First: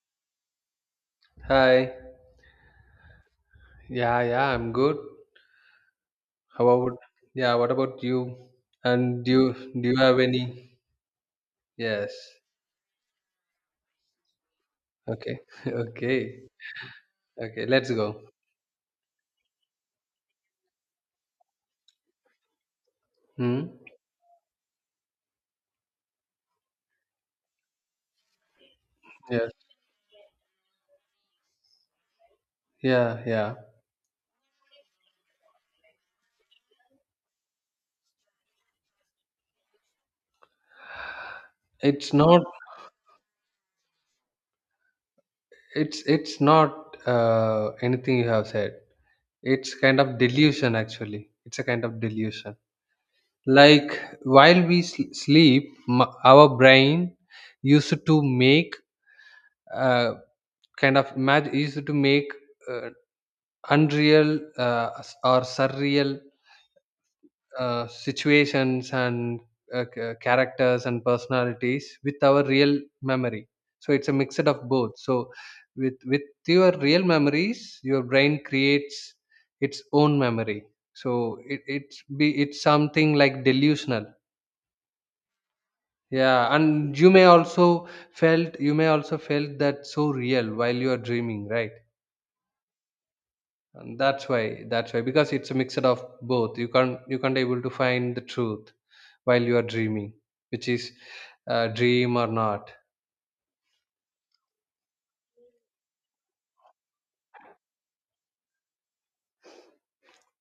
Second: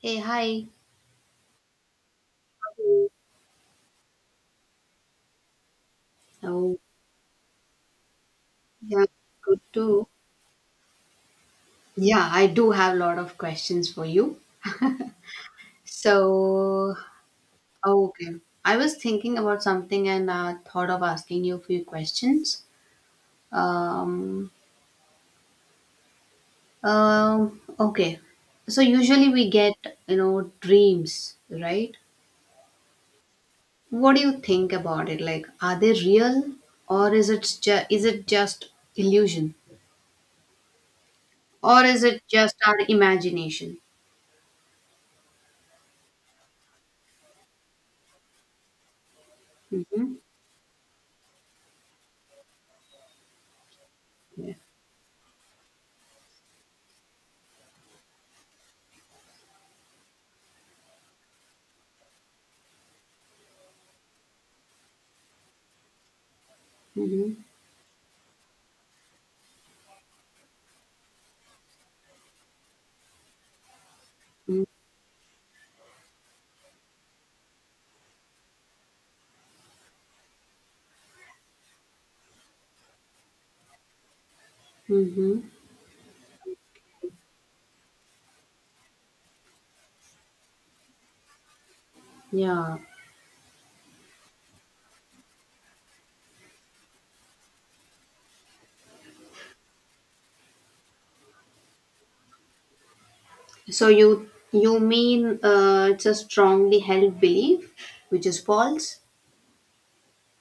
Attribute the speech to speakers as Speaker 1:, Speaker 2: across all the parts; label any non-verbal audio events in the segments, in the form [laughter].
Speaker 1: Hey, hi.
Speaker 2: Hi. Yeah, I'm good. How
Speaker 1: Oh,
Speaker 2: about yeah, what about you?
Speaker 1: yeah,
Speaker 2: And do
Speaker 1: good
Speaker 2: you do you
Speaker 1: too.
Speaker 2: have any? Yes.
Speaker 1: Yeah, I do have a lot of questions for you.
Speaker 2: Okay. [laughs] Okay.
Speaker 1: So,
Speaker 2: Okay, let's go.
Speaker 1: okay. I was thinking about something and thought of asking you a few questions.
Speaker 2: Hmm?
Speaker 1: Um, okay. So usually we
Speaker 2: Yes.
Speaker 1: get, you know, dreams, right?
Speaker 2: Yeah, yeah.
Speaker 1: What do you think about it? Like, are they real or is is it just illusion? Or is
Speaker 2: It's
Speaker 1: it
Speaker 2: not
Speaker 1: just our imagination?
Speaker 2: it's not anything you have said. It's kind
Speaker 1: Mm-hmm.
Speaker 2: of delusion actually. It's a kind of delusion. Like
Speaker 1: Yeah.
Speaker 2: while we sleep, our brain used to make uh kind of imagine used to make uh, unreal or surreal
Speaker 1: Mm-hmm.
Speaker 2: situations and characters and personalities with our real memory, so it's a mixed of both. So with your real memories your brain creates its own memory. So it, it's be it's something like delusional.
Speaker 1: Mm-hmm.
Speaker 2: Yeah, and you may also felt you may also felt that so real while you are dreaming, right?
Speaker 1: Yeah.
Speaker 2: And that's why, because it's a mixture of both, you can't able to find the truth while you are dreaming, which is dream or not.
Speaker 1: So you mean it's a strongly held belief, which is false.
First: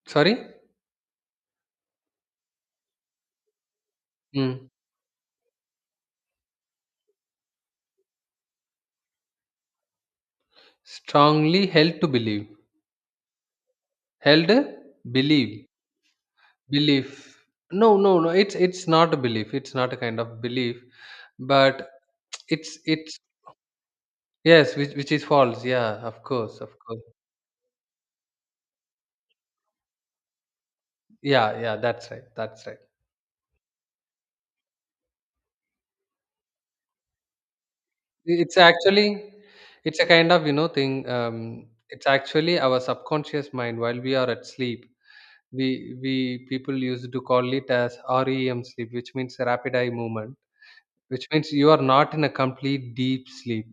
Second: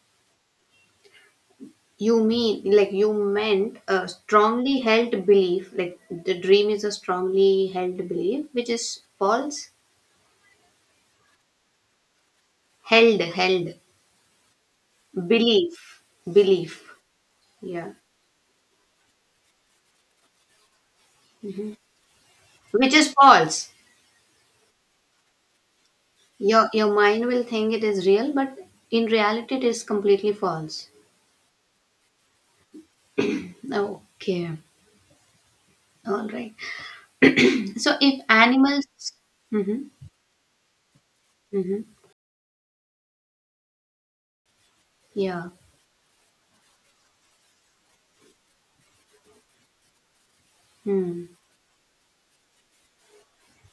Speaker 2: Sorry.
Speaker 1: You mean like you meant a
Speaker 2: mm.
Speaker 1: strongly held belief, like the dream is a strongly held belief, which is false.
Speaker 2: Strongly held to believe,
Speaker 1: Held
Speaker 2: held, believe,
Speaker 1: belief, belief.
Speaker 2: belief. no
Speaker 1: Yeah,
Speaker 2: no no it's not a belief, it's not a kind of belief, but it's
Speaker 1: which is
Speaker 2: it's
Speaker 1: false.
Speaker 2: yes, which is false. Yeah, of course
Speaker 1: Your
Speaker 2: of
Speaker 1: your
Speaker 2: course
Speaker 1: mind will think it is real, but in reality, it is completely false.
Speaker 2: Yeah, that's right, that's right.
Speaker 1: Okay, all right. So if
Speaker 2: It's
Speaker 1: animals.
Speaker 2: actually
Speaker 1: Mhm.
Speaker 2: it's a kind of, you know, thing,
Speaker 1: Mhm.
Speaker 2: it's actually our subconscious mind while we are at sleep.
Speaker 1: Yeah.
Speaker 2: We people used to call it as REM sleep, which means rapid eye movement, which
Speaker 1: Mm.
Speaker 2: means you are not in a complete deep sleep.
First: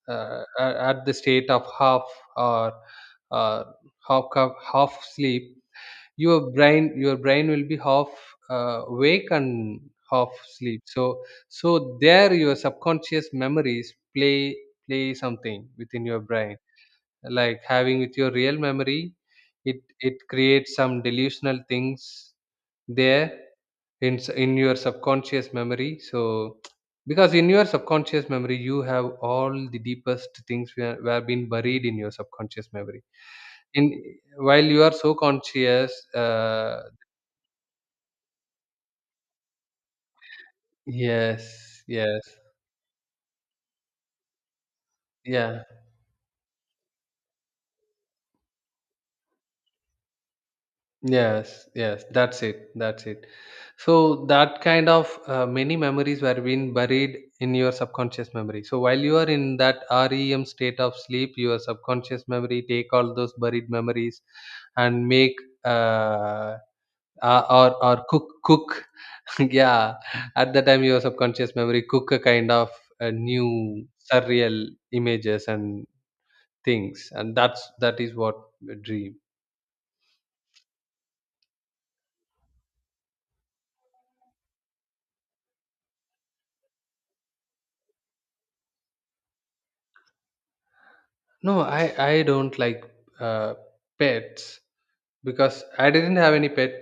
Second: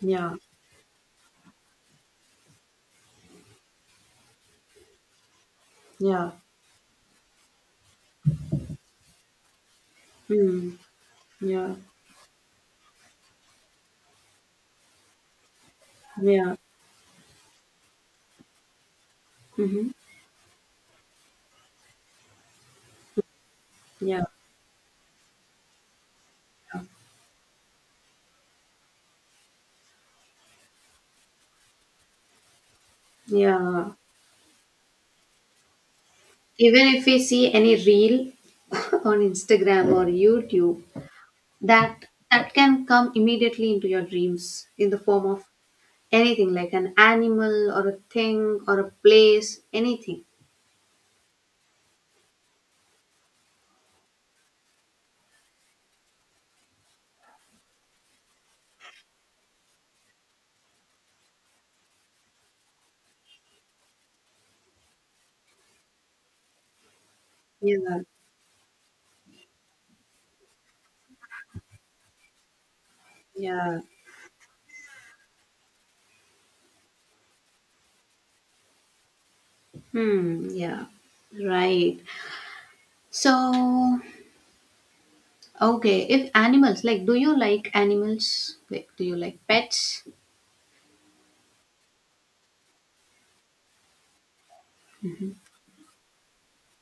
Speaker 1: Yeah.
Speaker 2: At the state of half or uh, half sleep,
Speaker 1: Yeah.
Speaker 2: your brain will be half awake and half
Speaker 1: Mm.
Speaker 2: sleep. So
Speaker 1: Yeah.
Speaker 2: there your subconscious memories play something within your brain,
Speaker 1: Yeah.
Speaker 2: like having with your real memory. it
Speaker 1: Mhm.
Speaker 2: it creates some delusional things there in
Speaker 1: Yeah.
Speaker 2: in your subconscious memory. So
Speaker 1: Yeah.
Speaker 2: because in your subconscious memory you have all the deepest things were been buried in your subconscious memory in
Speaker 1: Yeah.
Speaker 2: while you are so conscious.
Speaker 1: Even if we see any reel [laughs] on Instagram or YouTube,
Speaker 2: Yes,
Speaker 1: that
Speaker 2: yes,
Speaker 1: can come immediately into your dreams in the form of
Speaker 2: yeah,
Speaker 1: anything like an animal or a thing or a place, anything.
Speaker 2: yes, yes. That's it. That's it. So that kind of many memories were being buried in your subconscious memory. So while you are in that REM state of sleep, your subconscious memory take all those buried memories and make uh,
Speaker 1: Yeah.
Speaker 2: or cook cook. [laughs] Yeah, at the time your subconscious memory cook a kind of
Speaker 1: Yeah.
Speaker 2: new surreal images and things, and that is what a dream.
Speaker 1: Hmm. Yeah. Right. So okay, if animals, like, do you like animals? Like, do you like pets?
Speaker 2: No, I don't like uh, pets because I didn't have any pet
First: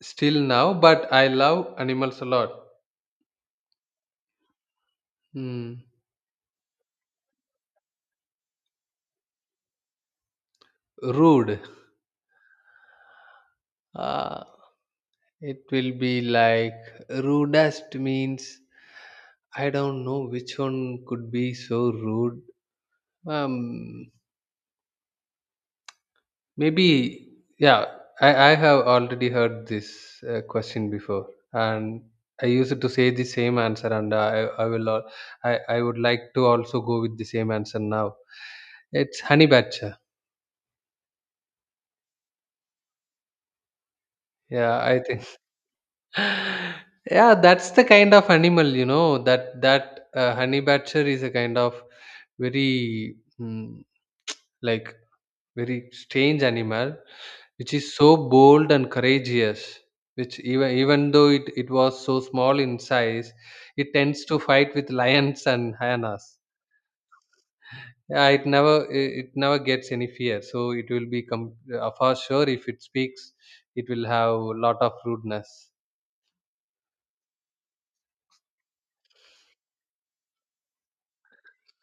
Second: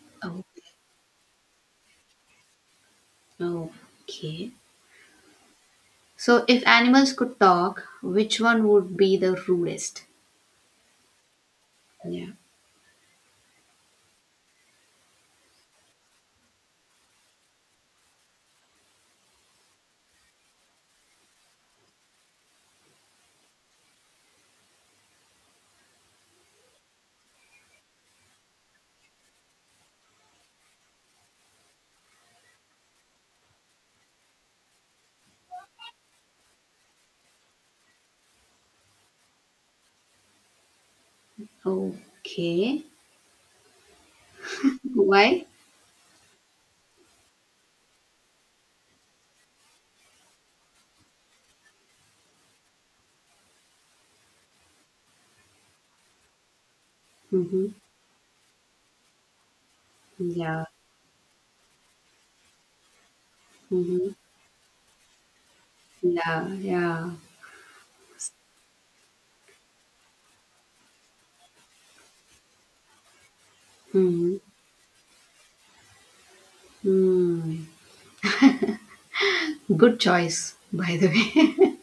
Speaker 2: still now, but I love animals a lot.
Speaker 1: Oh, okay.
Speaker 2: Hmm.
Speaker 1: So, if animals could talk, which one would be the rudest?
Speaker 2: Rude.
Speaker 1: Yeah.
Speaker 2: Uh, it will be like, rudest means I don't know which one could be so rude. Um, maybe, yeah, I have already heard this question before, and I used to say the same answer, and I would like to also go with the same answer now. It's honey badger.
Speaker 1: Okay.
Speaker 2: Yeah, I think
Speaker 1: Why?
Speaker 2: [laughs] yeah, that's the kind of animal, you know, that honey badger is a kind of very mm, like very strange animal,
Speaker 1: Mm-hmm.
Speaker 2: which is so bold and courageous, which
Speaker 1: Yeah.
Speaker 2: even though it was so small in size, it
Speaker 1: Mm-hmm.
Speaker 2: tends to fight with [laughs] lions and hyenas.
Speaker 1: Yeah. Yeah.
Speaker 2: Yeah, it never it never gets any fear, so it will be for sure if it speaks, it will have
Speaker 1: Mm-hmm.
Speaker 2: a lot of rudeness.
Speaker 1: Mm. Good choice, by the way.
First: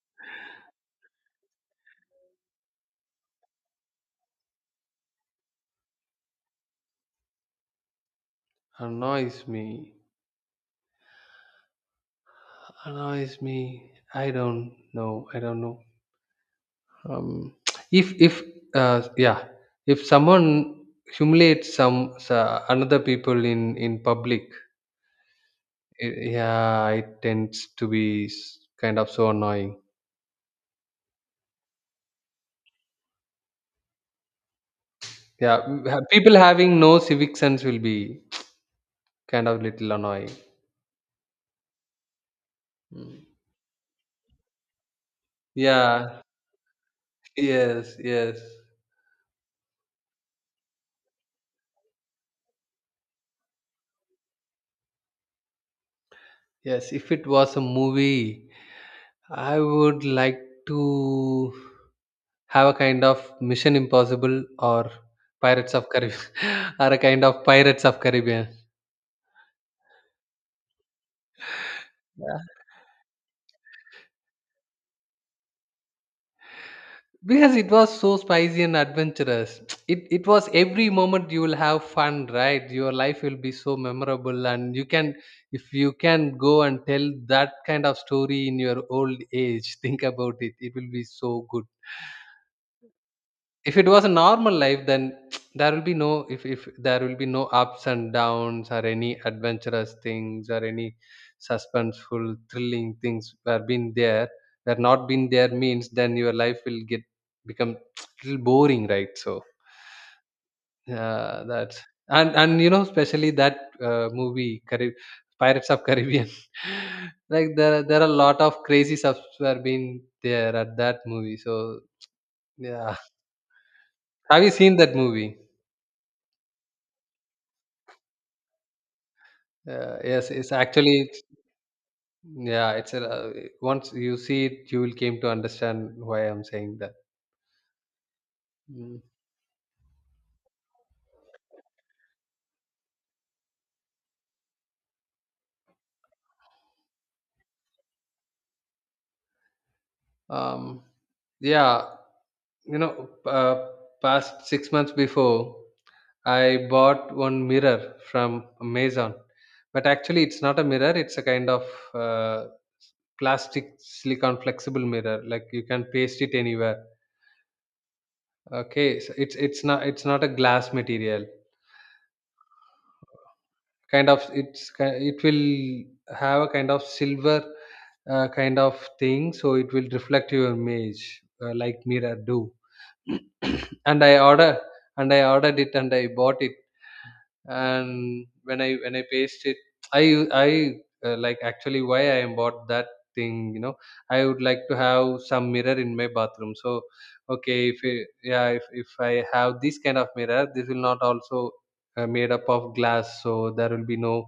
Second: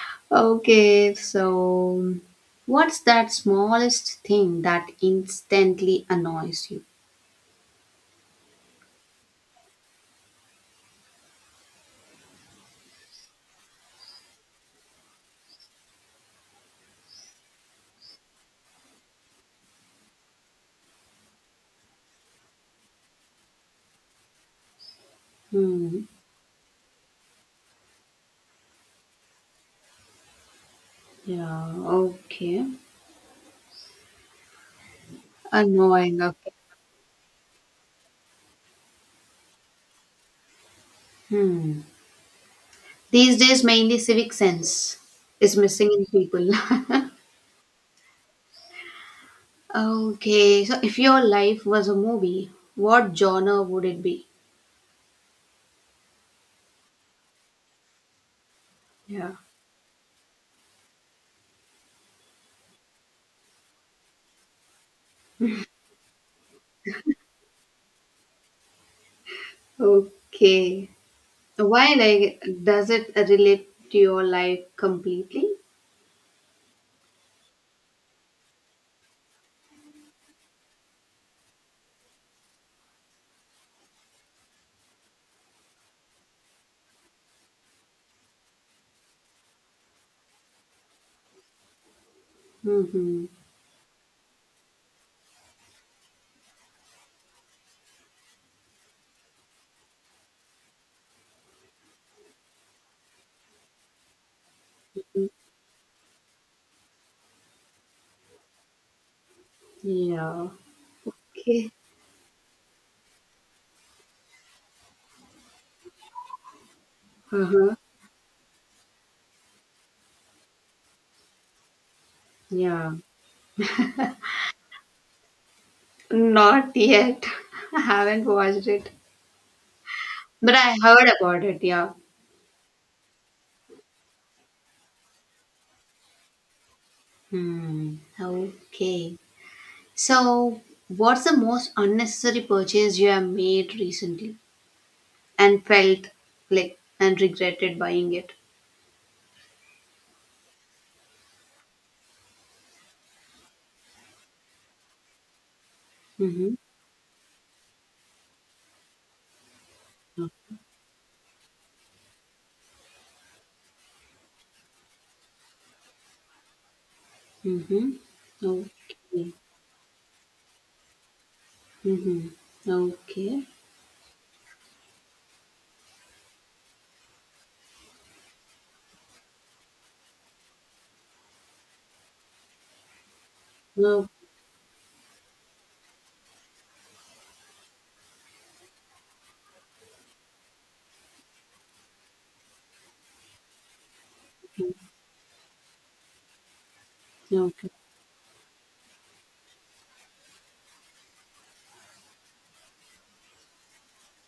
Speaker 1: [laughs] Okay, so what's that smallest thing that instantly annoys you?
Speaker 2: Annoys me annoys me i don't I don't know. Um, if yeah, if someone humiliates some another people in public,
Speaker 1: Hmm.
Speaker 2: yeah, it tends to be kind of so annoying.
Speaker 1: Yeah, okay.
Speaker 2: Yeah,
Speaker 1: Annoying,
Speaker 2: people
Speaker 1: okay.
Speaker 2: having no civic sense will be kind of little annoying.
Speaker 1: Hmm.
Speaker 2: Mm.
Speaker 1: These days, mainly civic sense is missing in
Speaker 2: Yeah,
Speaker 1: people. [laughs]
Speaker 2: yes yes
Speaker 1: Okay, so if your life was a movie, what genre would it be?
Speaker 2: yes. If it was a movie,
Speaker 1: Yeah.
Speaker 2: I would like to have a kind of Mission Impossible or Pirates of Caribbean [laughs] or a kind of Pirates of Caribbean.
Speaker 1: Okay. Why,
Speaker 2: Yeah.
Speaker 1: like, does it relate to your life completely?
Speaker 2: Because it was so spicy and adventurous. [tsk] It was every moment you will have fun, right? Your life will be so memorable, and you can, if you can go and tell that kind of story in your old age, [laughs] think about it. It will be so good.
Speaker 1: Mm-hmm.
Speaker 2: If it was a normal life, then [tsk] there will be no if if there will be no ups and downs or any adventurous things or any suspenseful, thrilling things were not been there, means then your life will get become [tsk] little boring, right? So
Speaker 1: Yeah.
Speaker 2: yeah,
Speaker 1: Okay.
Speaker 2: that's, and you know, especially that movie, Pirates of Caribbean. [laughs] Like
Speaker 1: Uh-huh.
Speaker 2: there are a lot of crazy subs were been there at that movie. So
Speaker 1: Yeah.
Speaker 2: yeah, have you seen that movie?
Speaker 1: Not yet. [laughs] I haven't watched it,
Speaker 2: Yes,
Speaker 1: but I heard about it. Yeah.
Speaker 2: yeah. It's a, once you see it, you will came to understand why I'm saying that.
Speaker 1: Hmm.
Speaker 2: Mm.
Speaker 1: Okay. So, what's the most unnecessary purchase you have made recently and felt like and regretted buying it?
Speaker 2: Um, yeah, you know, past 6 months before,
Speaker 1: Mm-hmm.
Speaker 2: I bought one mirror from Amazon, but actually it's not a mirror. It's a kind of uh, plastic silicone, flexible mirror. Like you can paste it anywhere.
Speaker 1: Mm-hmm.
Speaker 2: Okay, so
Speaker 1: Okay.
Speaker 2: it's not a glass material.
Speaker 1: Mm-hmm. Okay.
Speaker 2: Kind of, it will have a kind of silver kind of thing, so it will reflect your image like mirror do. [coughs] [clears throat] and
Speaker 1: Okay.
Speaker 2: i order and I ordered it and I bought it, and when I paste it, I u- I like, actually, why I bought that thing, you know, I would like to have some mirror in my bathroom. So okay,
Speaker 1: Okay.
Speaker 2: if it, yeah if I have this kind of mirror, this will not also made up of glass, so there will be no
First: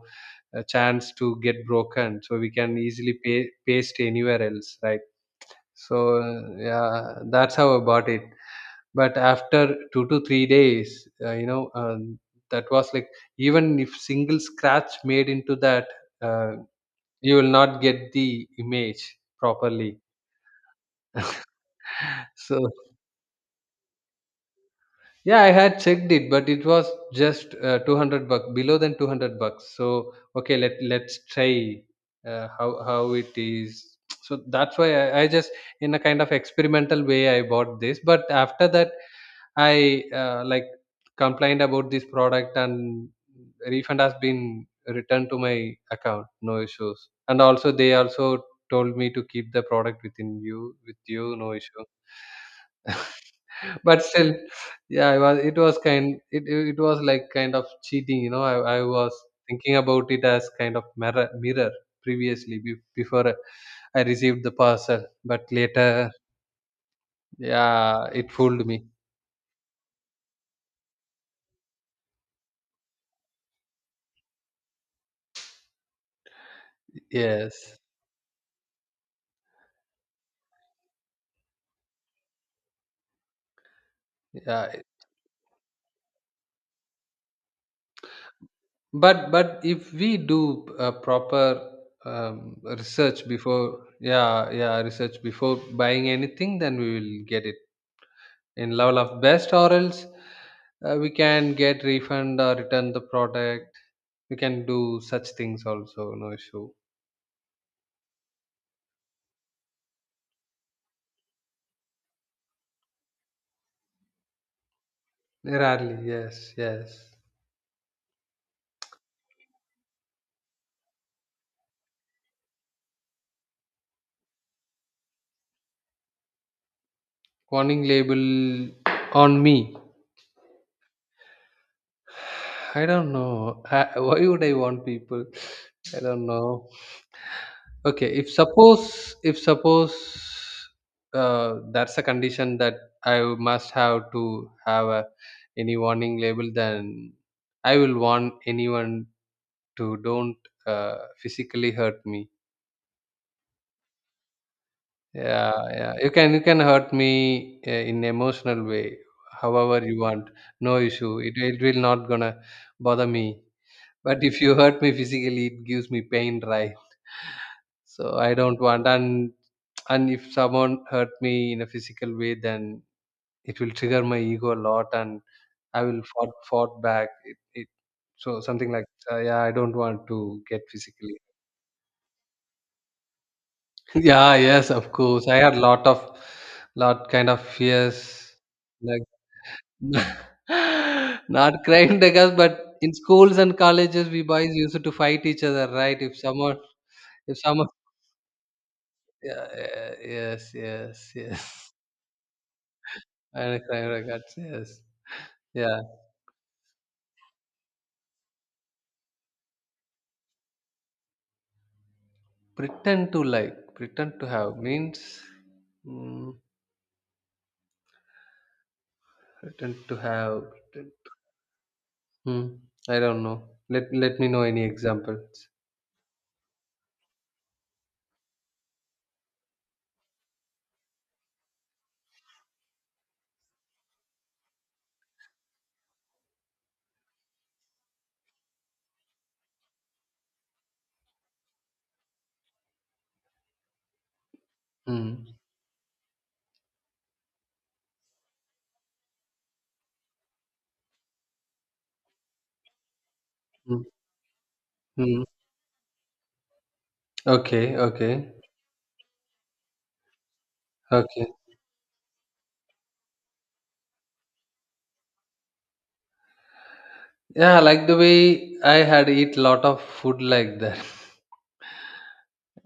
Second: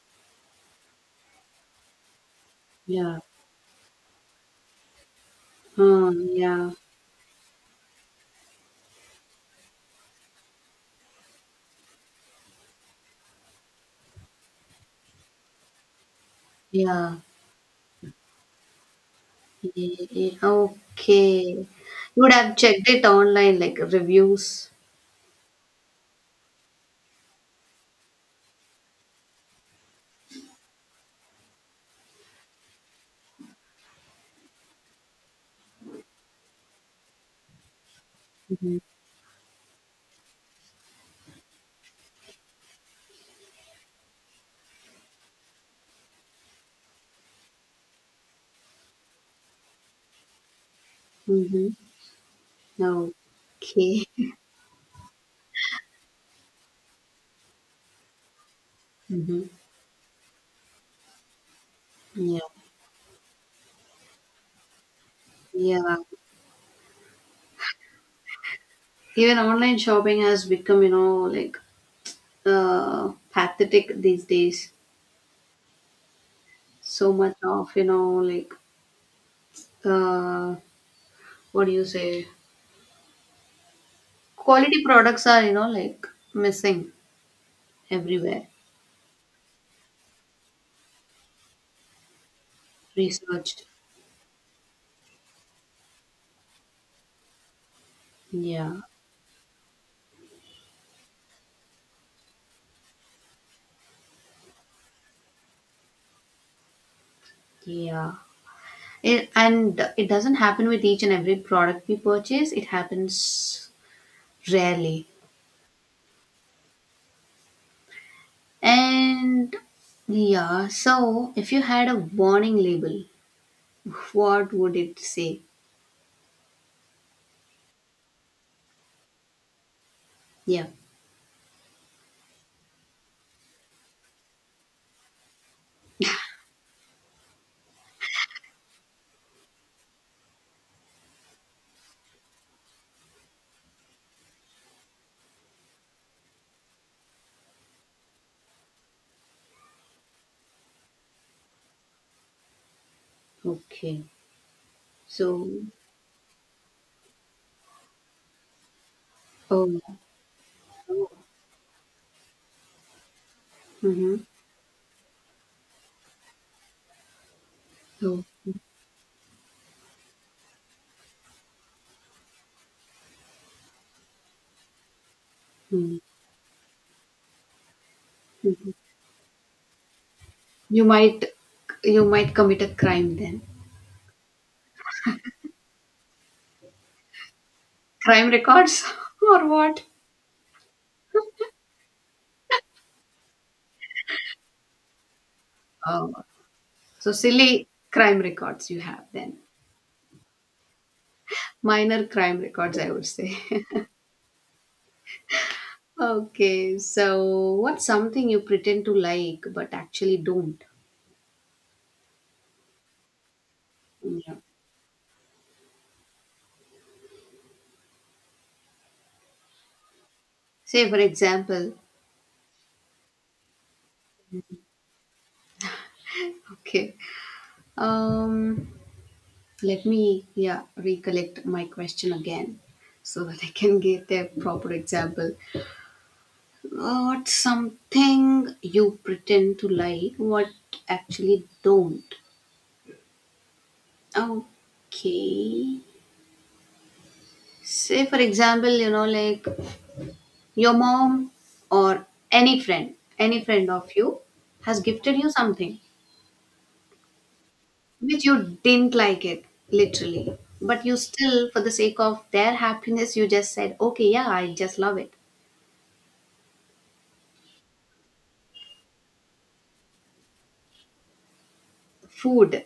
Speaker 2: a chance to get broken, so we can easily
Speaker 1: Yeah.
Speaker 2: paste anywhere else, right? So
Speaker 1: Uh, yeah.
Speaker 2: yeah, that's how I bought it. But after 2 to 3 days, you know, that was like, even if single scratch made into that, uh,
Speaker 1: Yeah.
Speaker 2: you will not get the image properly.
Speaker 1: Yeah. Yeah. Okay. You would have
Speaker 2: So
Speaker 1: checked it online, like reviews.
Speaker 2: yeah, I had checked it, but it was just 200 bucks below than 200 bucks. So okay, let's try how it is. So that's why I just in a kind of experimental way I bought this. But after
Speaker 1: Mm-hmm.
Speaker 2: that, I, like, complained about this product, and refund has been returned to my account, no issues. And also they also told me to keep the product with you, no
Speaker 1: Mm-hmm.
Speaker 2: issue. But
Speaker 1: Okay.
Speaker 2: still,
Speaker 1: [laughs]
Speaker 2: yeah, it was, it was kind it, it it was like kind of cheating, you know. I was
Speaker 1: Mm-hmm.
Speaker 2: thinking about it as kind of mirror
Speaker 1: Yeah.
Speaker 2: previously before I received the parcel, but
Speaker 1: Yeah.
Speaker 2: later, yeah, it fooled me.
Speaker 1: Even online shopping has become, you know, like pathetic these days. So much of,
Speaker 2: Yes,
Speaker 1: you know, like uh, what do you say?
Speaker 2: yeah.
Speaker 1: Quality products are, you know, like missing everywhere.
Speaker 2: But if we do a proper research before,
Speaker 1: Researched.
Speaker 2: yeah, yeah research before buying anything, then we will get it in
Speaker 1: Yeah.
Speaker 2: level of best, or else we can get refund or return the product. We can do such things also, no issue.
Speaker 1: Yeah. It, and it doesn't happen with each and every product we purchase. It happens rarely.
Speaker 2: Rarely, yes, yes.
Speaker 1: And yeah, so if you had a warning label, what would it say?
Speaker 2: Warning label on me,
Speaker 1: Yeah.
Speaker 2: I don't know. [laughs] I, why would I want people, I don't know. Okay, if suppose that's a condition that I must have to have a, any warning label, then I will warn anyone to don't physically hurt me.
Speaker 1: Okay. So,
Speaker 2: Yeah, you can, hurt me in emotional way, however
Speaker 1: oh,
Speaker 2: you want, no issue. It will not gonna bother me.
Speaker 1: mm-hmm,
Speaker 2: But if you hurt me physically, it gives me pain, right? So
Speaker 1: oh,
Speaker 2: I don't want. And if someone hurt me in a physical way, then it will trigger my ego a lot. And I
Speaker 1: mm,
Speaker 2: will fought back. It So
Speaker 1: mhm.
Speaker 2: something like yeah, I don't want to get
Speaker 1: You
Speaker 2: physically.
Speaker 1: might, you might commit a crime then.
Speaker 2: Yeah, yes, of course. I had lot of lot kind of
Speaker 1: Crime
Speaker 2: fears,
Speaker 1: records
Speaker 2: like
Speaker 1: [laughs] or what?
Speaker 2: [laughs] not crying, because but in schools and colleges we boys used to fight each other, right?
Speaker 1: Oh,
Speaker 2: If someone,
Speaker 1: so
Speaker 2: if
Speaker 1: silly
Speaker 2: someone
Speaker 1: crime records you have then.
Speaker 2: yeah, yeah, yes, yes, yes.
Speaker 1: Minor crime records, I would
Speaker 2: [laughs]
Speaker 1: say.
Speaker 2: And
Speaker 1: [laughs]
Speaker 2: crying regards, yes. Yeah.
Speaker 1: Okay, so what's something you pretend to like but actually don't?
Speaker 2: Pretend to like, pretend to
Speaker 1: Yeah.
Speaker 2: have means, mm, pretend to have.
Speaker 1: Say for example,
Speaker 2: Hmm, I don't know. Let me know any examples.
Speaker 1: okay. Um, let me yeah recollect my question again so that I can get a proper example. What's something you pretend to like what actually don't?
Speaker 2: Hmm.
Speaker 1: Okay. Say for example, you know, like your mom or any friend, any friend
Speaker 2: Hmm.
Speaker 1: of you has gifted
Speaker 2: Hmm.
Speaker 1: you something
Speaker 2: Okay,
Speaker 1: which you didn't like it, literally. But you
Speaker 2: okay.
Speaker 1: still, for the sake of their happiness, you just said, okay, yeah, I just love it.
Speaker 2: Yeah, like the way I had eat lot of food like that.
Speaker 1: Food,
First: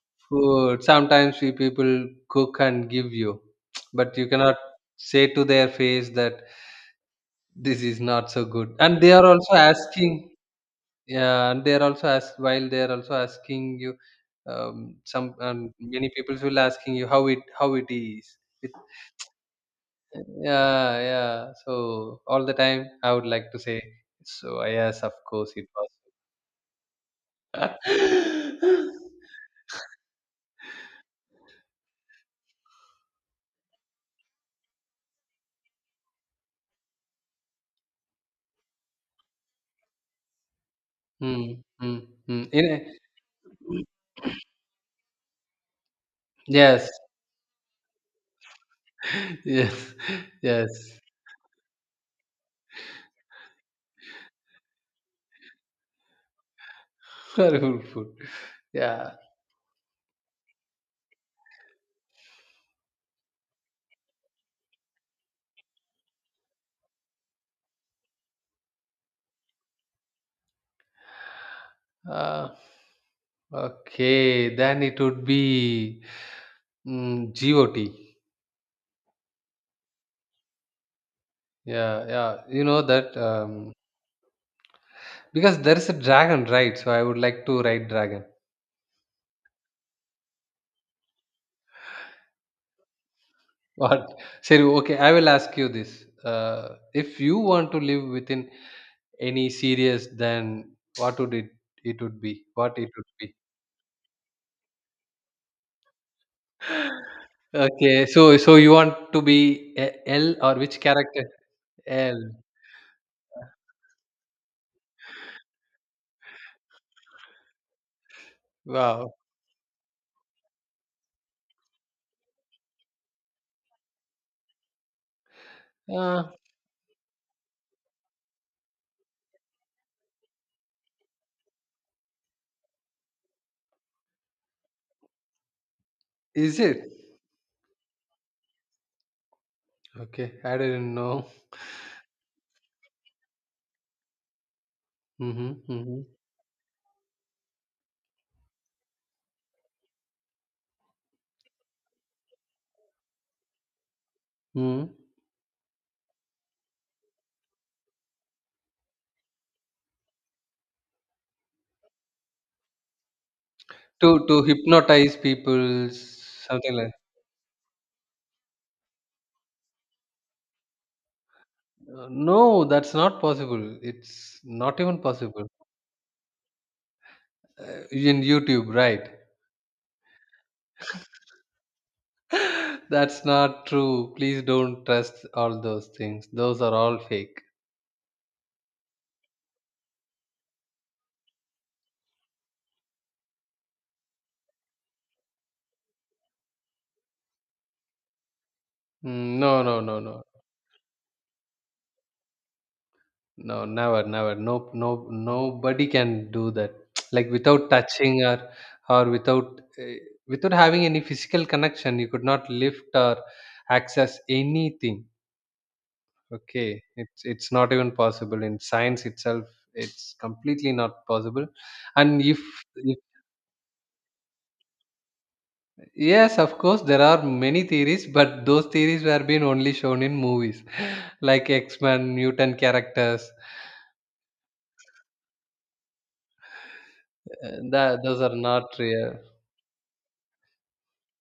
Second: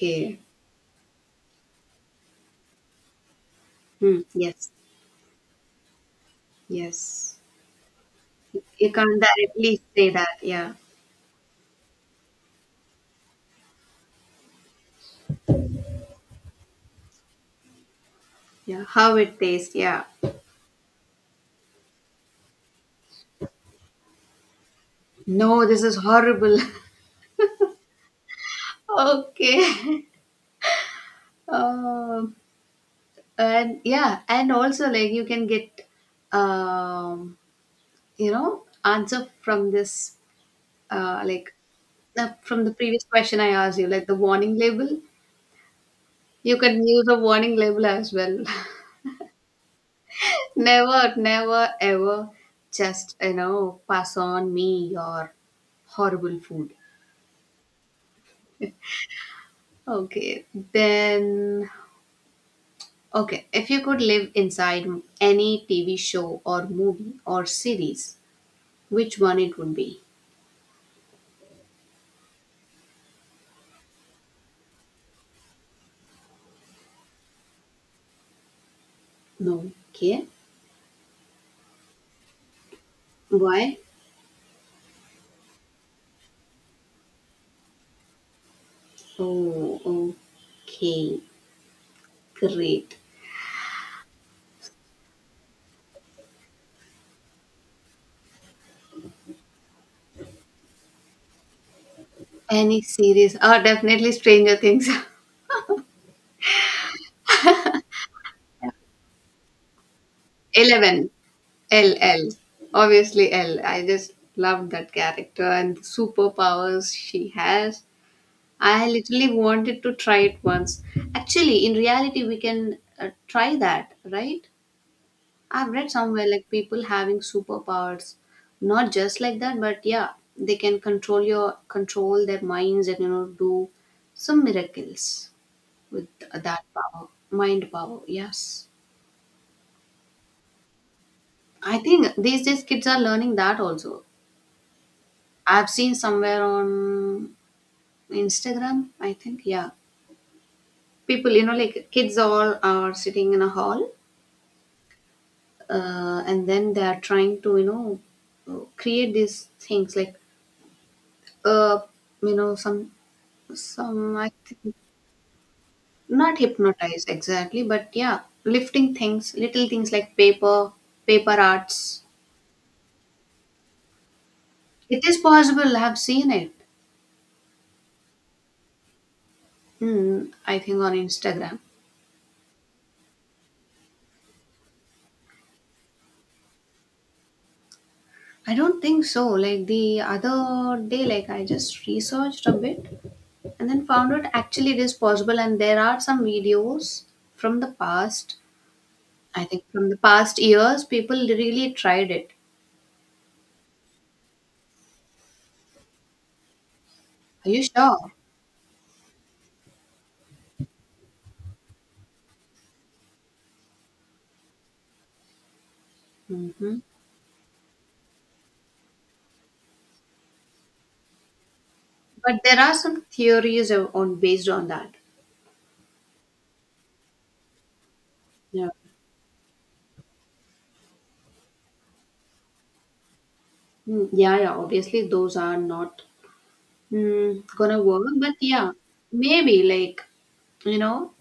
Speaker 2: [laughs] Food. Sometimes we people cook and give you, [tsk] but
Speaker 1: Hmm.
Speaker 2: you cannot
Speaker 1: Yes,
Speaker 2: say to their face that
Speaker 1: yes.
Speaker 2: this is not so good.
Speaker 1: You
Speaker 2: And they
Speaker 1: can't
Speaker 2: are also
Speaker 1: directly say
Speaker 2: asking.
Speaker 1: that, yeah.
Speaker 2: Yeah, and they are also asking you. Some and many people will asking you how it is. It,
Speaker 1: Yeah, how it tastes. Yeah.
Speaker 2: yeah, yeah. So all the time I would like to say. So yes, of course it
Speaker 1: No, this
Speaker 2: was.
Speaker 1: is horrible.
Speaker 2: [laughs] Hmm.
Speaker 1: [laughs] Okay. [laughs] Um, and yeah, and also like you can get, um, you know, answer from this, like
Speaker 2: Hmm. Hmm. You
Speaker 1: from the
Speaker 2: know,
Speaker 1: previous question I asked you, like the warning label. You can
Speaker 2: yes,
Speaker 1: use a warning label as well.
Speaker 2: [laughs] yes,
Speaker 1: [laughs]
Speaker 2: yes.
Speaker 1: Never, ever just, you know, pass on me your horrible food.
Speaker 2: [laughs] Horrible food. Yeah.
Speaker 1: Okay, then okay, if you could live inside any TV show or movie or series, which one it would be?
Speaker 2: Uh, okay. Then it would be, GOT.
Speaker 1: No. Okay.
Speaker 2: Yeah, yeah. You know that,
Speaker 1: Why?
Speaker 2: because there is a dragon, right? So I would like to write dragon.
Speaker 1: Oh, okay. Great.
Speaker 2: [laughs] What? Seri, okay. I will ask you this. If you want to live within any series, then what would it would be? What
Speaker 1: Any
Speaker 2: it would be?
Speaker 1: series? Oh, definitely Stranger Things.
Speaker 2: Okay, so you want to be a L or
Speaker 1: [laughs]
Speaker 2: which
Speaker 1: 11.
Speaker 2: character?
Speaker 1: L
Speaker 2: L.
Speaker 1: L. Obviously, L. I just love that character and the superpowers she has. I
Speaker 2: Wow.
Speaker 1: literally wanted to try it once. Actually, in reality, we can try that, right? I've read
Speaker 2: Uh,
Speaker 1: somewhere like people having superpowers, not just like that, but yeah, they can control your control their minds and you know do some miracles with
Speaker 2: is
Speaker 1: that
Speaker 2: it?
Speaker 1: power, mind power. Yes,
Speaker 2: Okay, I didn't know.
Speaker 1: I think these days kids are learning that also.
Speaker 2: Mm-hmm,
Speaker 1: I've seen
Speaker 2: mm-hmm,
Speaker 1: somewhere on Instagram, I think. Yeah, people, you know, like kids all are sitting in a hall,
Speaker 2: mm-hmm.
Speaker 1: and then they are trying to you know create these things like uh you know
Speaker 2: To
Speaker 1: some I
Speaker 2: to
Speaker 1: think
Speaker 2: hypnotize people,
Speaker 1: not
Speaker 2: something like.
Speaker 1: hypnotize exactly, but yeah, lifting things, little things like paper, paper arts.
Speaker 2: No, that's not possible. It's not even
Speaker 1: It is
Speaker 2: possible.
Speaker 1: possible. I've seen it.
Speaker 2: In YouTube, right?
Speaker 1: Hmm, I think on Instagram.
Speaker 2: [laughs] That's not true. Please don't trust all those things. Those are all fake.
Speaker 1: I don't think so. Like the other day, like I just researched a bit and then found out actually it is possible. And there are some videos from the past.
Speaker 2: Mm,
Speaker 1: I
Speaker 2: no,
Speaker 1: think
Speaker 2: no,
Speaker 1: from the
Speaker 2: no, no.
Speaker 1: past years, people really tried it.
Speaker 2: No, never, never. No, no, nobody can do that. [tsk] Like
Speaker 1: Are you
Speaker 2: without
Speaker 1: sure?
Speaker 2: touching or without without having any physical connection, you could not lift or access anything. Okay,
Speaker 1: Hmm.
Speaker 2: it's not even possible in science itself. It's completely not possible. And if,
Speaker 1: But there are
Speaker 2: if
Speaker 1: some theories on based on that.
Speaker 2: yes, of course, there are many theories, but those
Speaker 1: Yeah.
Speaker 2: theories were being only shown in movies, [laughs] like X Men, mutant characters.
Speaker 1: Yeah, yeah. Obviously, those are not gonna
Speaker 2: That
Speaker 1: work,
Speaker 2: those are
Speaker 1: but yeah,
Speaker 2: not real.
Speaker 1: maybe like you know,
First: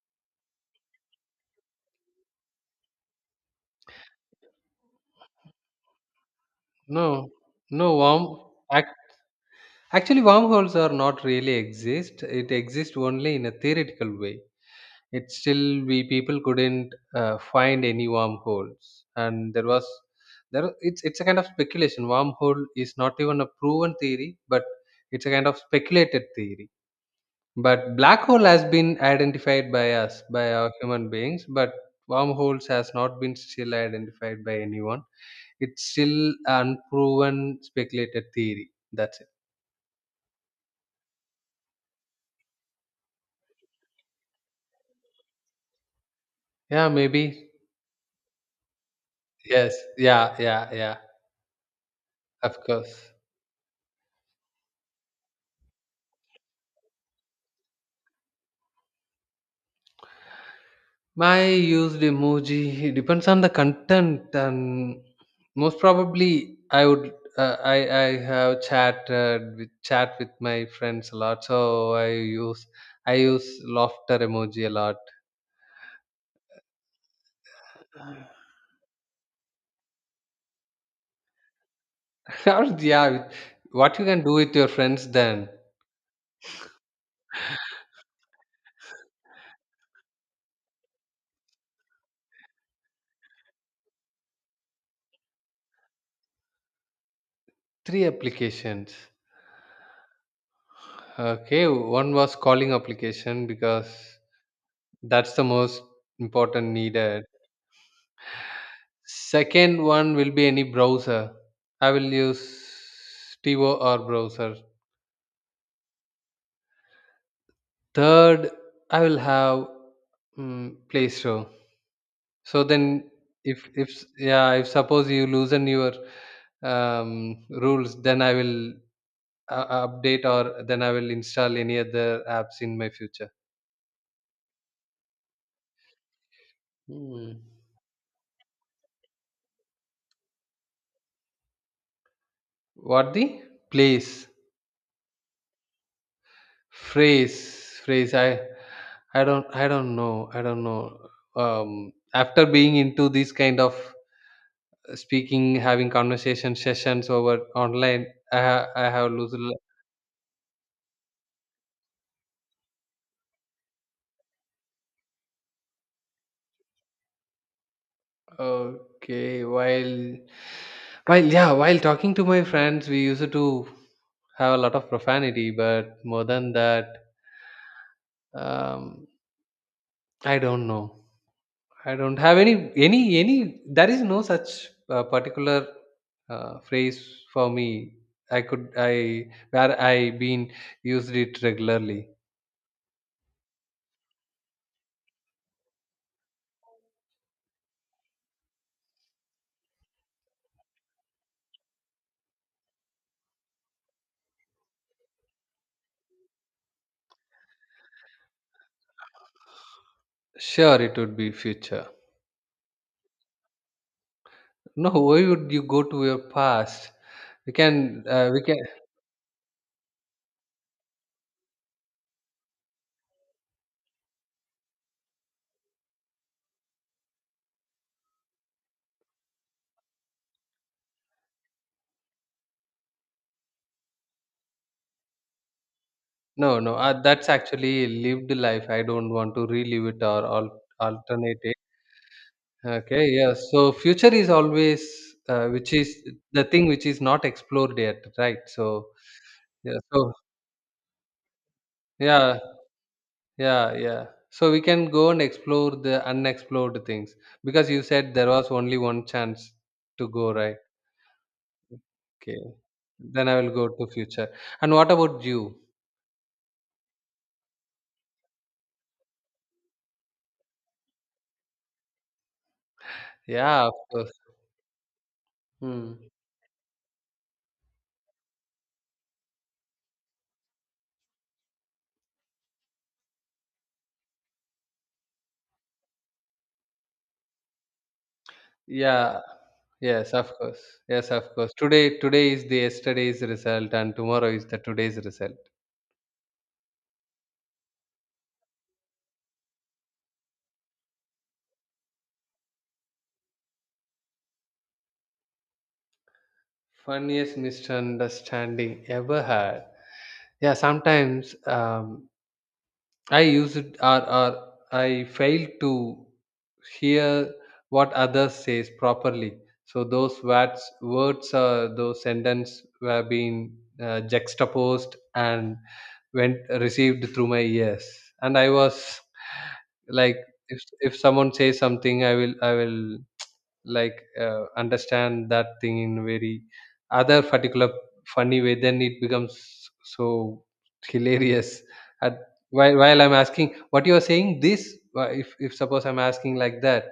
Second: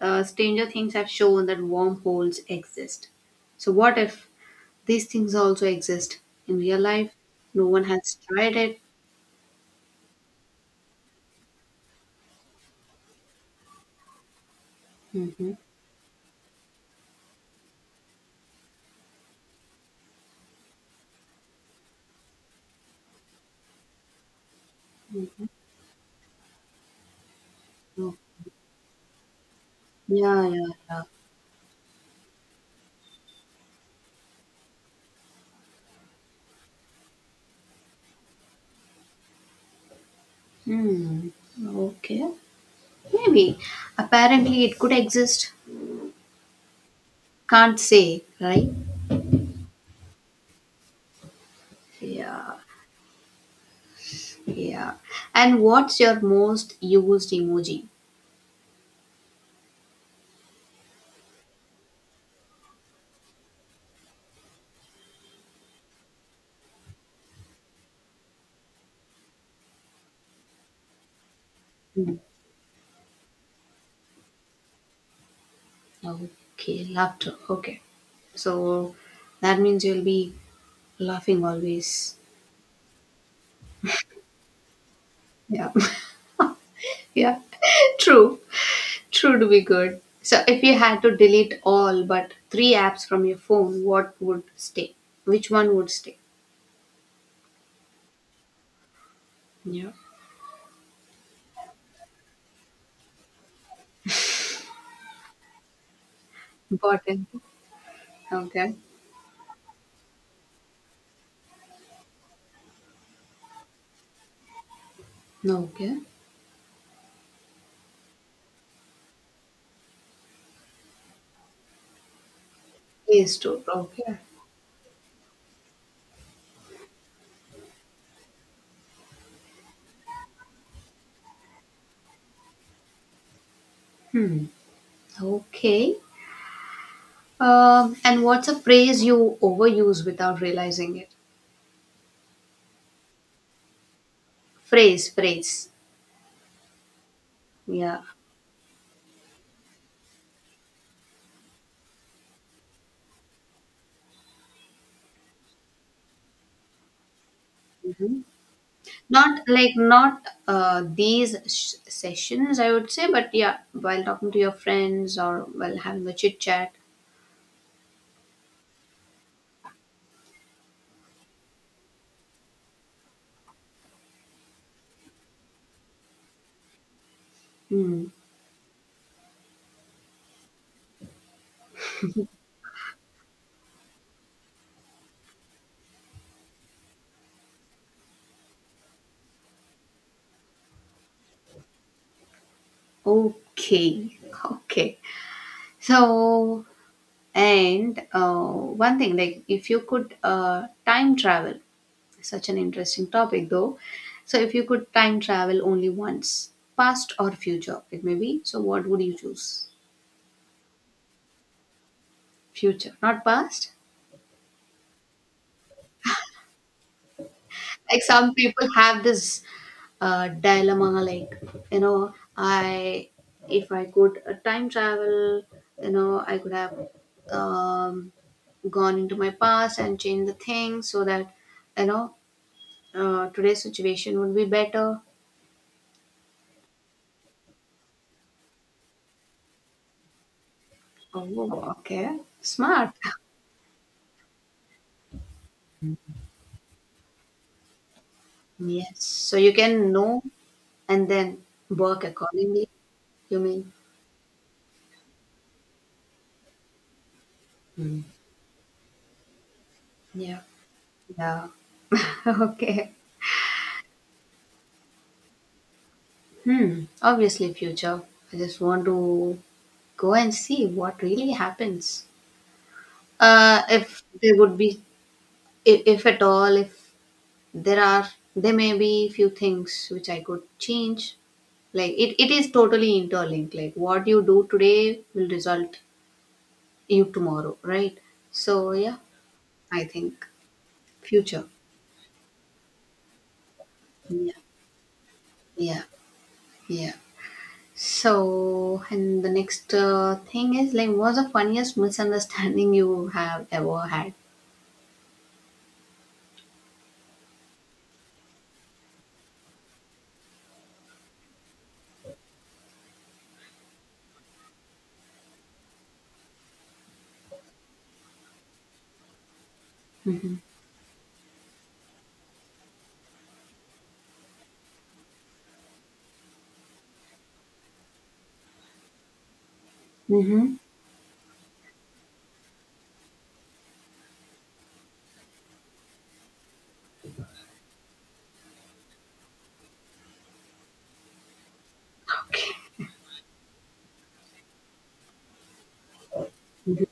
Speaker 1: Stranger Things have shown that wormholes exist. So what if these things also exist in real life?
Speaker 2: No,
Speaker 1: No one
Speaker 2: no
Speaker 1: has
Speaker 2: worm.
Speaker 1: tried it.
Speaker 2: Act, actually, wormholes are not really exist. It exists only in a theoretical way. It
Speaker 1: Mm-hmm.
Speaker 2: still we people couldn't find any wormholes, and there was there. It's a kind of speculation. Wormhole is not even a proven theory, but it's a kind of speculated theory. But
Speaker 1: Oh,
Speaker 2: black hole has been identified by us by
Speaker 1: yeah, yeah,
Speaker 2: our
Speaker 1: yeah.
Speaker 2: human beings, but wormholes has not been still identified by anyone, it's still unproven speculated theory. That's it.
Speaker 1: Hmm. Okay. Maybe. Apparently, it could exist.
Speaker 2: Yeah, maybe.
Speaker 1: Can't say, right?
Speaker 2: Yes. Yeah, yeah, yeah.
Speaker 1: Yeah,
Speaker 2: Of course.
Speaker 1: yeah. And what's your most used emoji?
Speaker 2: My used emoji it depends on the content and most probably I would I have chatted with chat with my friends a lot, so
Speaker 1: Mm.
Speaker 2: use I use laughter emoji a lot.
Speaker 1: Okay, laughter. Okay. So that means you'll be laughing always.
Speaker 2: [laughs] Or, yeah, with- what you can do with your friends then?
Speaker 1: Yeah. [laughs] Yeah. [laughs] True. True to be good. So if you had to delete all but three apps from your phone, what would stay? Which one would stay?
Speaker 2: Three applications.
Speaker 1: Yeah.
Speaker 2: Okay, one was calling application because that's the most important needed.
Speaker 1: Important. Okay.
Speaker 2: Second one will be any browser. I will use Tivo or browser.
Speaker 1: Okay.
Speaker 2: Third, I will have Play Store. So then,
Speaker 1: Yes, true.
Speaker 2: if s-
Speaker 1: Okay.
Speaker 2: yeah, if suppose you loosen your rules, then I will update or then I will install any other apps in my future.
Speaker 1: Hmm. Okay.
Speaker 2: Hmm.
Speaker 1: And what's a phrase you overuse without realizing it?
Speaker 2: What the place?
Speaker 1: Phrase, phrase.
Speaker 2: Phrase,
Speaker 1: Yeah.
Speaker 2: phrase, I I don't know. I don't know. After being into this kind of speaking, having conversation sessions over online, I have lose.
Speaker 1: Not like not sessions, I would say, but yeah, while talking to your friends or while having a chit chat.
Speaker 2: Okay, while yeah, while talking to my friends, we used to have a lot of profanity, but more than that,
Speaker 1: Hmm.
Speaker 2: um, I don't know. I don't have any, there is no such, particular, phrase for me. I could I where I been used it regularly.
Speaker 1: Okay, [laughs] okay. So, and one thing, like if you could time travel, such an interesting topic though. So, if you could time travel only once, past or future, it may be. So, what would you choose?
Speaker 2: Sure, it would be future.
Speaker 1: Future, not past.
Speaker 2: No, why would you go to your past? We
Speaker 1: Like
Speaker 2: can,
Speaker 1: some
Speaker 2: we can.
Speaker 1: people have this dilemma like you know I if I could time travel you know I could have um, gone into my past and changed the things so that you know today's situation would be better.
Speaker 2: No, no, that's actually lived life. I don't want to relive it or alternate it.
Speaker 1: Oh, okay, smart.
Speaker 2: Okay, yeah. So future is always, which is the thing which is not explored yet, right? So,
Speaker 1: Yes, so you
Speaker 2: yeah.
Speaker 1: can
Speaker 2: So
Speaker 1: know and then work
Speaker 2: yeah,
Speaker 1: accordingly, you
Speaker 2: yeah,
Speaker 1: mean.
Speaker 2: yeah. So we can go and explore the unexplored things because you said there was only one chance to go,
Speaker 1: Yeah,
Speaker 2: right?
Speaker 1: yeah. [laughs]
Speaker 2: Okay.
Speaker 1: Okay.
Speaker 2: Then I will go to future. And what about you?
Speaker 1: Hmm, obviously future. I just want to go and see what really happens.
Speaker 2: Yeah, of
Speaker 1: If
Speaker 2: course.
Speaker 1: there would be,
Speaker 2: Hmm.
Speaker 1: if at all, if there are, there may be few things which I could change. Like it is totally interlinked. Like what you do today will result you tomorrow, right? So yeah,
Speaker 2: Yeah.
Speaker 1: I
Speaker 2: Yes,
Speaker 1: think
Speaker 2: of course. Yes, of
Speaker 1: future.
Speaker 2: course. Today, today is the yesterday's result, and tomorrow
Speaker 1: Yeah,
Speaker 2: is the today's result.
Speaker 1: yeah, yeah. So and the next thing is like, what's the funniest misunderstanding [laughs] you have ever had?
Speaker 2: Funniest misunderstanding ever had. Yeah, sometimes I use it or I fail to hear what others says properly. So those words or those sentence were being juxtaposed and went received through my ears. And I was like,
Speaker 1: Mm-hmm.
Speaker 2: if someone says something, I will [tsk] like understand that thing in very other particular funny way. Then it becomes so hilarious [laughs] at
Speaker 1: Okay.
Speaker 2: while I'm asking what you are saying, if suppose I'm asking like that,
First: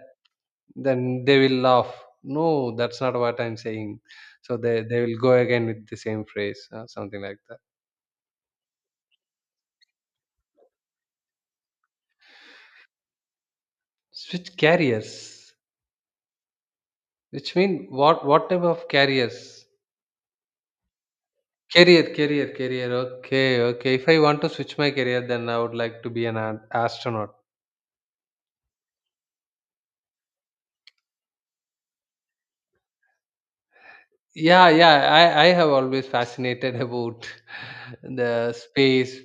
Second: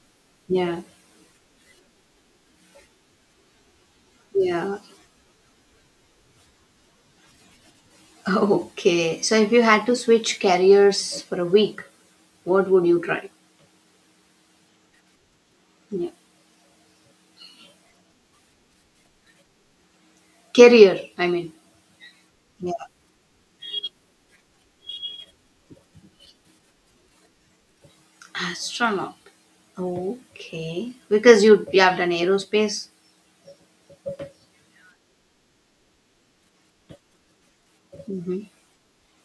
Speaker 1: Yeah.
Speaker 2: then they will laugh. No, that's not what I'm saying. So
Speaker 1: Yeah.
Speaker 2: they will go again with the same phrase, something like that.
Speaker 1: Okay, so if you had to switch careers for a week, what would you try?
Speaker 2: Switch carriers
Speaker 1: Yeah.
Speaker 2: which mean what type of carriers?
Speaker 1: Career, I mean,
Speaker 2: career career
Speaker 1: yeah.
Speaker 2: career okay, okay, if I want to switch my career, then I would like to be an astronaut.
Speaker 1: Astronaut. Okay, because you have done aerospace.
Speaker 2: Yeah, yeah, I have always fascinated about [laughs]
Speaker 1: Mm-hmm.
Speaker 2: the space,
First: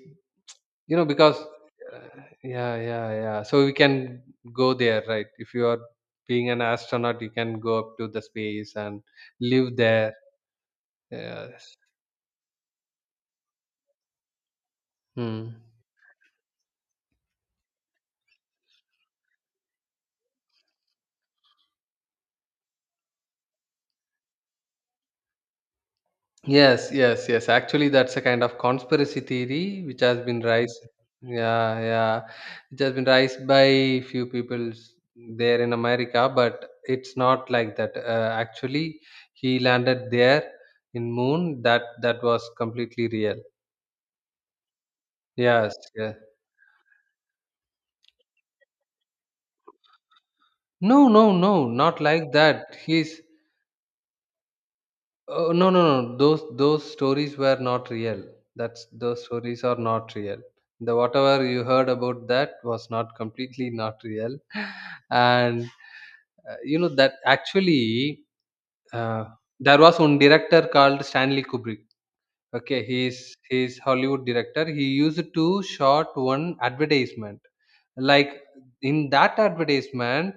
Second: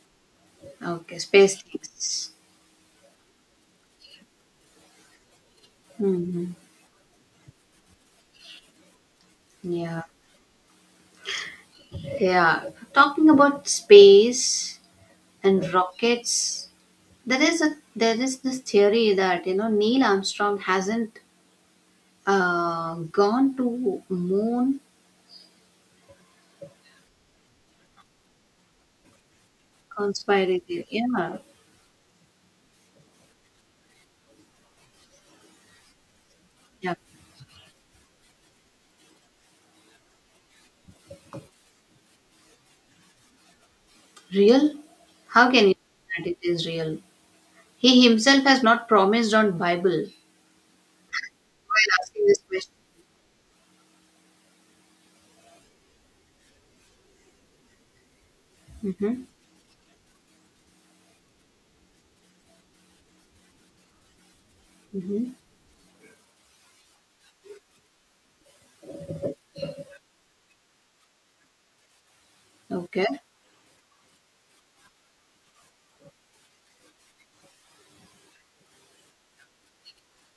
Speaker 2: you know,
Speaker 1: Okay,
Speaker 2: because
Speaker 1: space
Speaker 2: uh,
Speaker 1: things.
Speaker 2: yeah, yeah, yeah, so we can go there, right? If you are being
Speaker 1: Mm-hmm.
Speaker 2: an astronaut, you can go up to the space and live
Speaker 1: Yeah,
Speaker 2: there. Yes.
Speaker 1: yeah. Talking about space
Speaker 2: Hmm.
Speaker 1: and rockets, there is this theory that you know Neil Armstrong hasn't gone to moon.
Speaker 2: Yes, yes, yes, actually that's a kind of conspiracy theory which has been raised.
Speaker 1: Conspiracy. Yeah,
Speaker 2: Yeah, yeah, it has been raised by few people there in America, but
Speaker 1: yeah.
Speaker 2: it's not like that, actually he landed there in moon, that that was completely real.
Speaker 1: Real? How can
Speaker 2: Yes,
Speaker 1: you say
Speaker 2: yes.
Speaker 1: that it is real? He himself has not promised on Bible
Speaker 2: No, no, no,
Speaker 1: while
Speaker 2: not
Speaker 1: asking
Speaker 2: like
Speaker 1: this question.
Speaker 2: that. He's oh, no, no, no. Those stories were not real. That's
Speaker 1: Mm-hmm.
Speaker 2: those stories are not real. The whatever you heard about that was not completely not real, [laughs]
Speaker 1: Mm-hmm.
Speaker 2: and you know that actually uh, there was one director called Stanley Kubrick. Okay,
Speaker 1: Okay.
Speaker 2: he's Hollywood director. He used to shot one advertisement. Like in that advertisement,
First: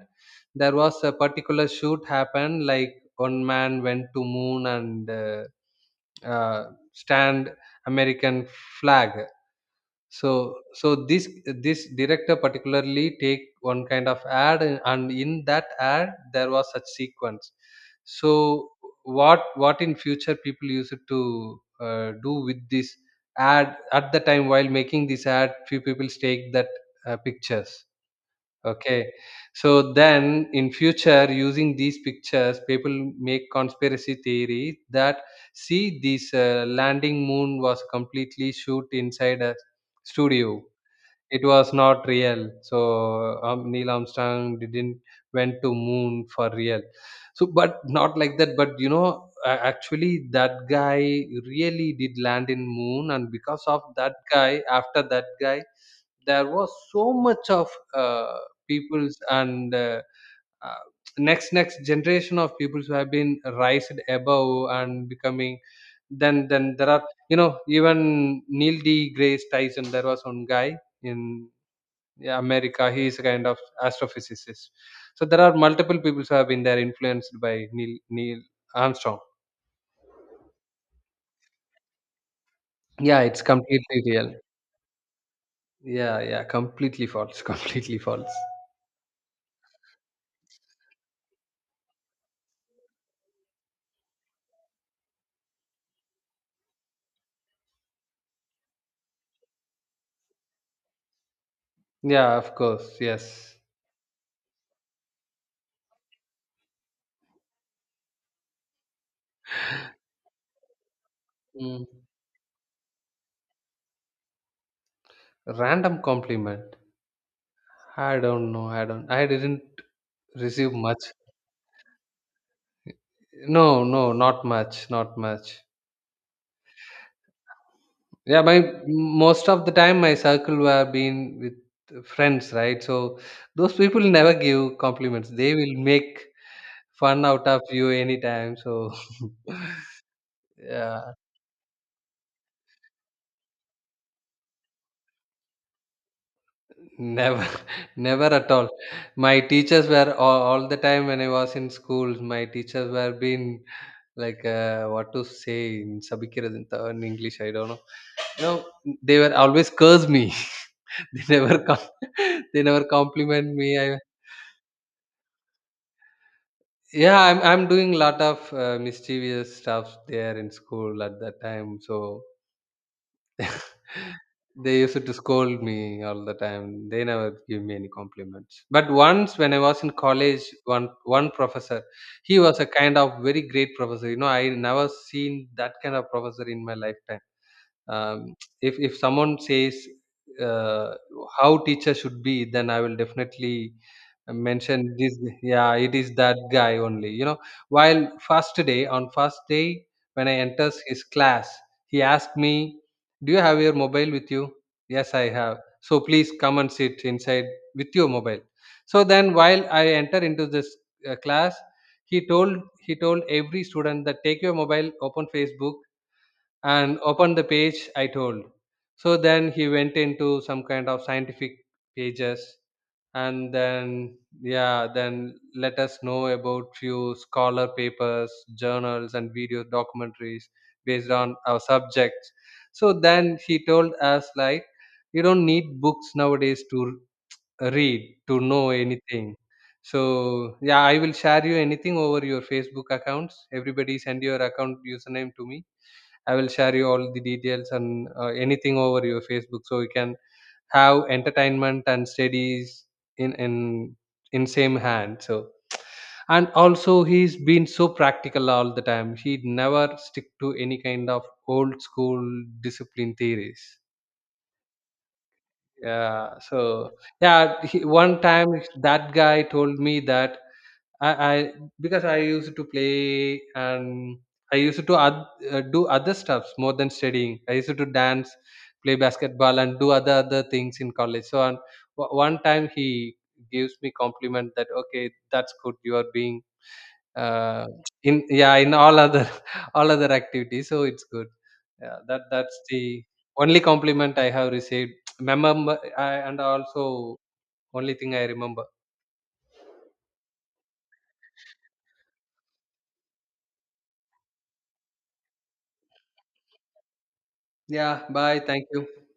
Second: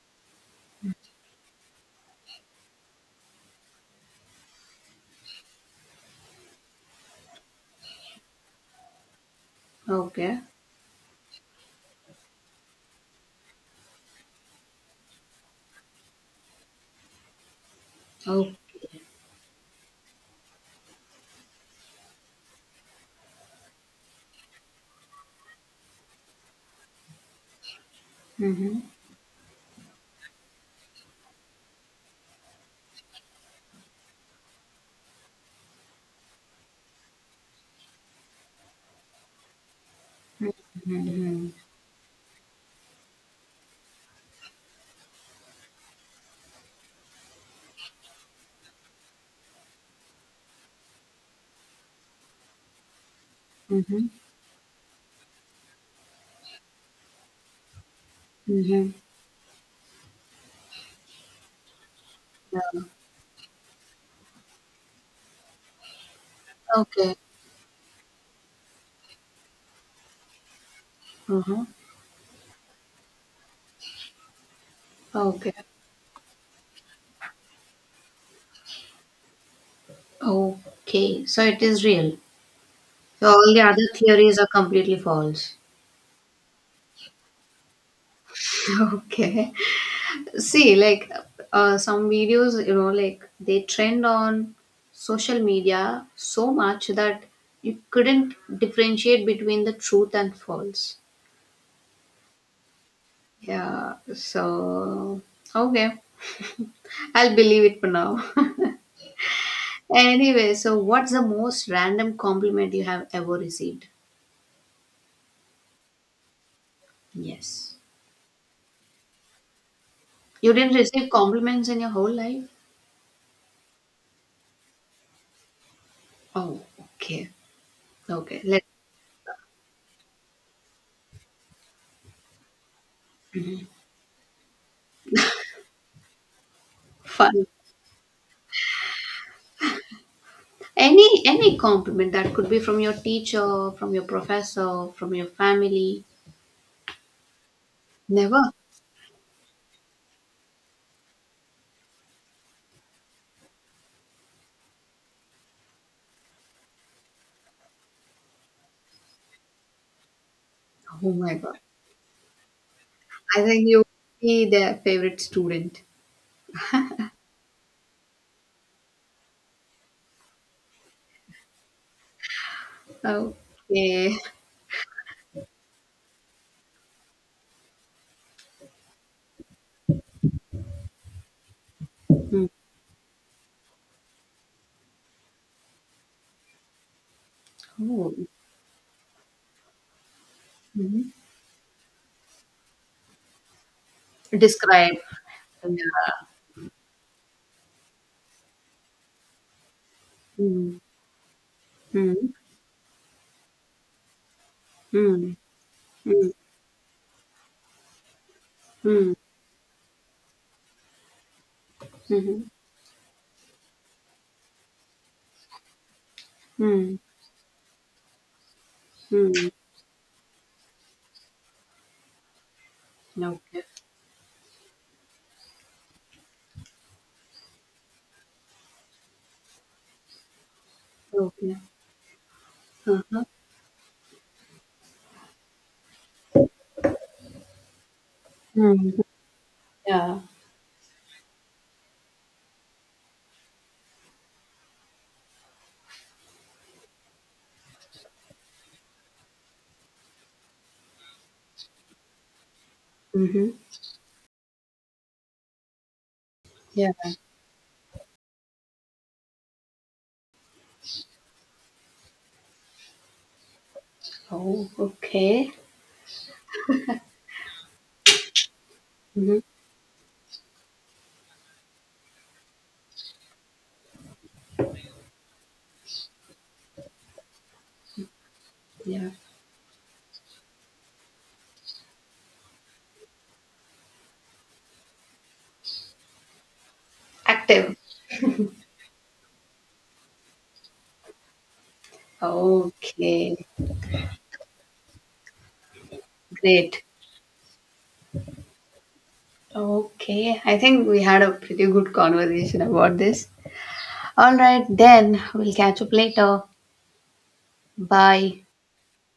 Speaker 2: there was a particular shoot happened. Like one man went to moon and uh, stand American flag.
Speaker 1: Okay.
Speaker 2: So this director particularly take one kind of ad, and in that ad there was such sequence. So
Speaker 1: Okay.
Speaker 2: what in future people used to do with this ad, at the time while making this ad few people take that pictures.
Speaker 1: Mm-hmm.
Speaker 2: Okay. So then in future, using these pictures, people make conspiracy theory that see this landing moon was completely shoot inside a studio. It
Speaker 1: Mm-hmm.
Speaker 2: was not real. So Neil Armstrong didn't went to moon for real. So, but not like that. But you know, actually, that guy really did land in moon, and because of
Speaker 1: Mm-hmm.
Speaker 2: that guy, after that guy, there was so much of
Speaker 1: Mm-hmm.
Speaker 2: peoples and uh, next generation of
Speaker 1: Yeah.
Speaker 2: peoples who have been raised above and becoming then there are
Speaker 1: Okay.
Speaker 2: you know even Neil D Grace Tyson, there was one guy in
Speaker 1: Mm-hmm.
Speaker 2: yeah, America, he is a kind of astrophysicist. So there
Speaker 1: Okay.
Speaker 2: are multiple people who have been there influenced by Neil Armstrong.
Speaker 1: Okay. So it is real.
Speaker 2: Yeah,
Speaker 1: So
Speaker 2: it's
Speaker 1: all the other
Speaker 2: completely real.
Speaker 1: theories are completely false.
Speaker 2: Yeah, yeah, completely false. [laughs] Completely false.
Speaker 1: [laughs] Okay. See, like some videos, you know, like they trend on social media so much that you couldn't differentiate between the truth and false.
Speaker 2: Yeah, of course, yes.
Speaker 1: Yeah, so okay, I'll believe it for now. [laughs] Anyway, so what's the most
Speaker 2: Mm.
Speaker 1: random compliment you have ever received?
Speaker 2: Random compliment.
Speaker 1: Yes.
Speaker 2: I don't know. I don't. I didn't
Speaker 1: You
Speaker 2: receive
Speaker 1: didn't receive
Speaker 2: much.
Speaker 1: compliments in your whole life?
Speaker 2: No, no, not much. Not much.
Speaker 1: Oh, okay. Okay.
Speaker 2: Yeah,
Speaker 1: Let's
Speaker 2: my most of the time my circle were been with friends, right? So those people never give compliments. They will make fun
Speaker 1: fun.
Speaker 2: out of you anytime. So [laughs] yeah,
Speaker 1: Any compliment that could be from your teacher, from your professor, from your family.
Speaker 2: never, [laughs] never
Speaker 1: Never?
Speaker 2: at all. My teachers were all the time when I was in school. My teachers were been like, what to say in Sabikiradanth in English, I don't know. No, they were always curse me. [laughs]
Speaker 1: Oh
Speaker 2: they
Speaker 1: my
Speaker 2: never
Speaker 1: god.
Speaker 2: com- [laughs] they never
Speaker 1: I
Speaker 2: compliment me.
Speaker 1: think you
Speaker 2: I,
Speaker 1: would be their favorite student.
Speaker 2: yeah, I'm doing lot of mischievous stuff there in school at that time. So
Speaker 1: Okay.
Speaker 2: [laughs] they used to scold me all the time. They never give me any compliments. But once when I was in college, one professor, he
Speaker 1: Okay.
Speaker 2: was a kind of very great professor. You know, I never seen that kind of professor in my lifetime.
Speaker 1: Oh.
Speaker 2: Um, if someone says uh,
Speaker 1: Mhm.
Speaker 2: how teacher should be, then I will definitely mention
Speaker 1: Describe.
Speaker 2: this. Yeah, it is
Speaker 1: Yeah.
Speaker 2: that guy only, you know, while first day when I enters
Speaker 1: Mm.
Speaker 2: his class, he
Speaker 1: Mm.
Speaker 2: asked me, do you have your mobile with you? Yes, I
Speaker 1: Mm.
Speaker 2: have. So please
Speaker 1: Mm.
Speaker 2: come and sit inside with your mobile. So
Speaker 1: Mm.
Speaker 2: then while I enter into this class, he
Speaker 1: Hmm.
Speaker 2: told, he told every student that take your mobile, open Facebook
Speaker 1: Mm.
Speaker 2: and open the page I told. So then
Speaker 1: Mm.
Speaker 2: he went into some kind of scientific pages, and
Speaker 1: Okay.
Speaker 2: then yeah, then let us know about few scholar papers, journals and video documentaries based on
Speaker 1: Okay.
Speaker 2: our subjects. So
Speaker 1: Uh-huh.
Speaker 2: then he told us like, you don't need books nowadays to read to know
Speaker 1: Mm.
Speaker 2: anything. So
Speaker 1: Yeah.
Speaker 2: yeah, I will share you anything over your Facebook accounts. Everybody send your account username to me, I will share you all the details and anything over your Facebook, so you can have entertainment and studies in
Speaker 1: Mm-hmm.
Speaker 2: in in same hand. So and
Speaker 1: Yeah.
Speaker 2: also he's been so practical all the time. He never stick to any kind of old school discipline theories.
Speaker 1: Oh, okay.
Speaker 2: Yeah. So yeah, he, one time that
Speaker 1: Mm-hmm.
Speaker 2: guy told me that I, because I used to play and I used to do other stuffs more than studying. I used to dance, play
Speaker 1: Yeah.
Speaker 2: basketball, and do other things in college. So on, one time he gives me compliment that okay, that's good. You are being uh,
Speaker 1: Active.
Speaker 2: in yeah in all other [laughs] all other activities, so it's good. Yeah, that that's the
Speaker 1: Okay.
Speaker 2: only compliment I have received. [tsk] Remember, I, and
Speaker 1: Great.
Speaker 2: also only thing I remember.
Speaker 1: Okay, I think we had a pretty good conversation about this. All right, then we'll catch up later.
Speaker 2: Yeah. Bye.
Speaker 1: Bye.
Speaker 2: Thank you.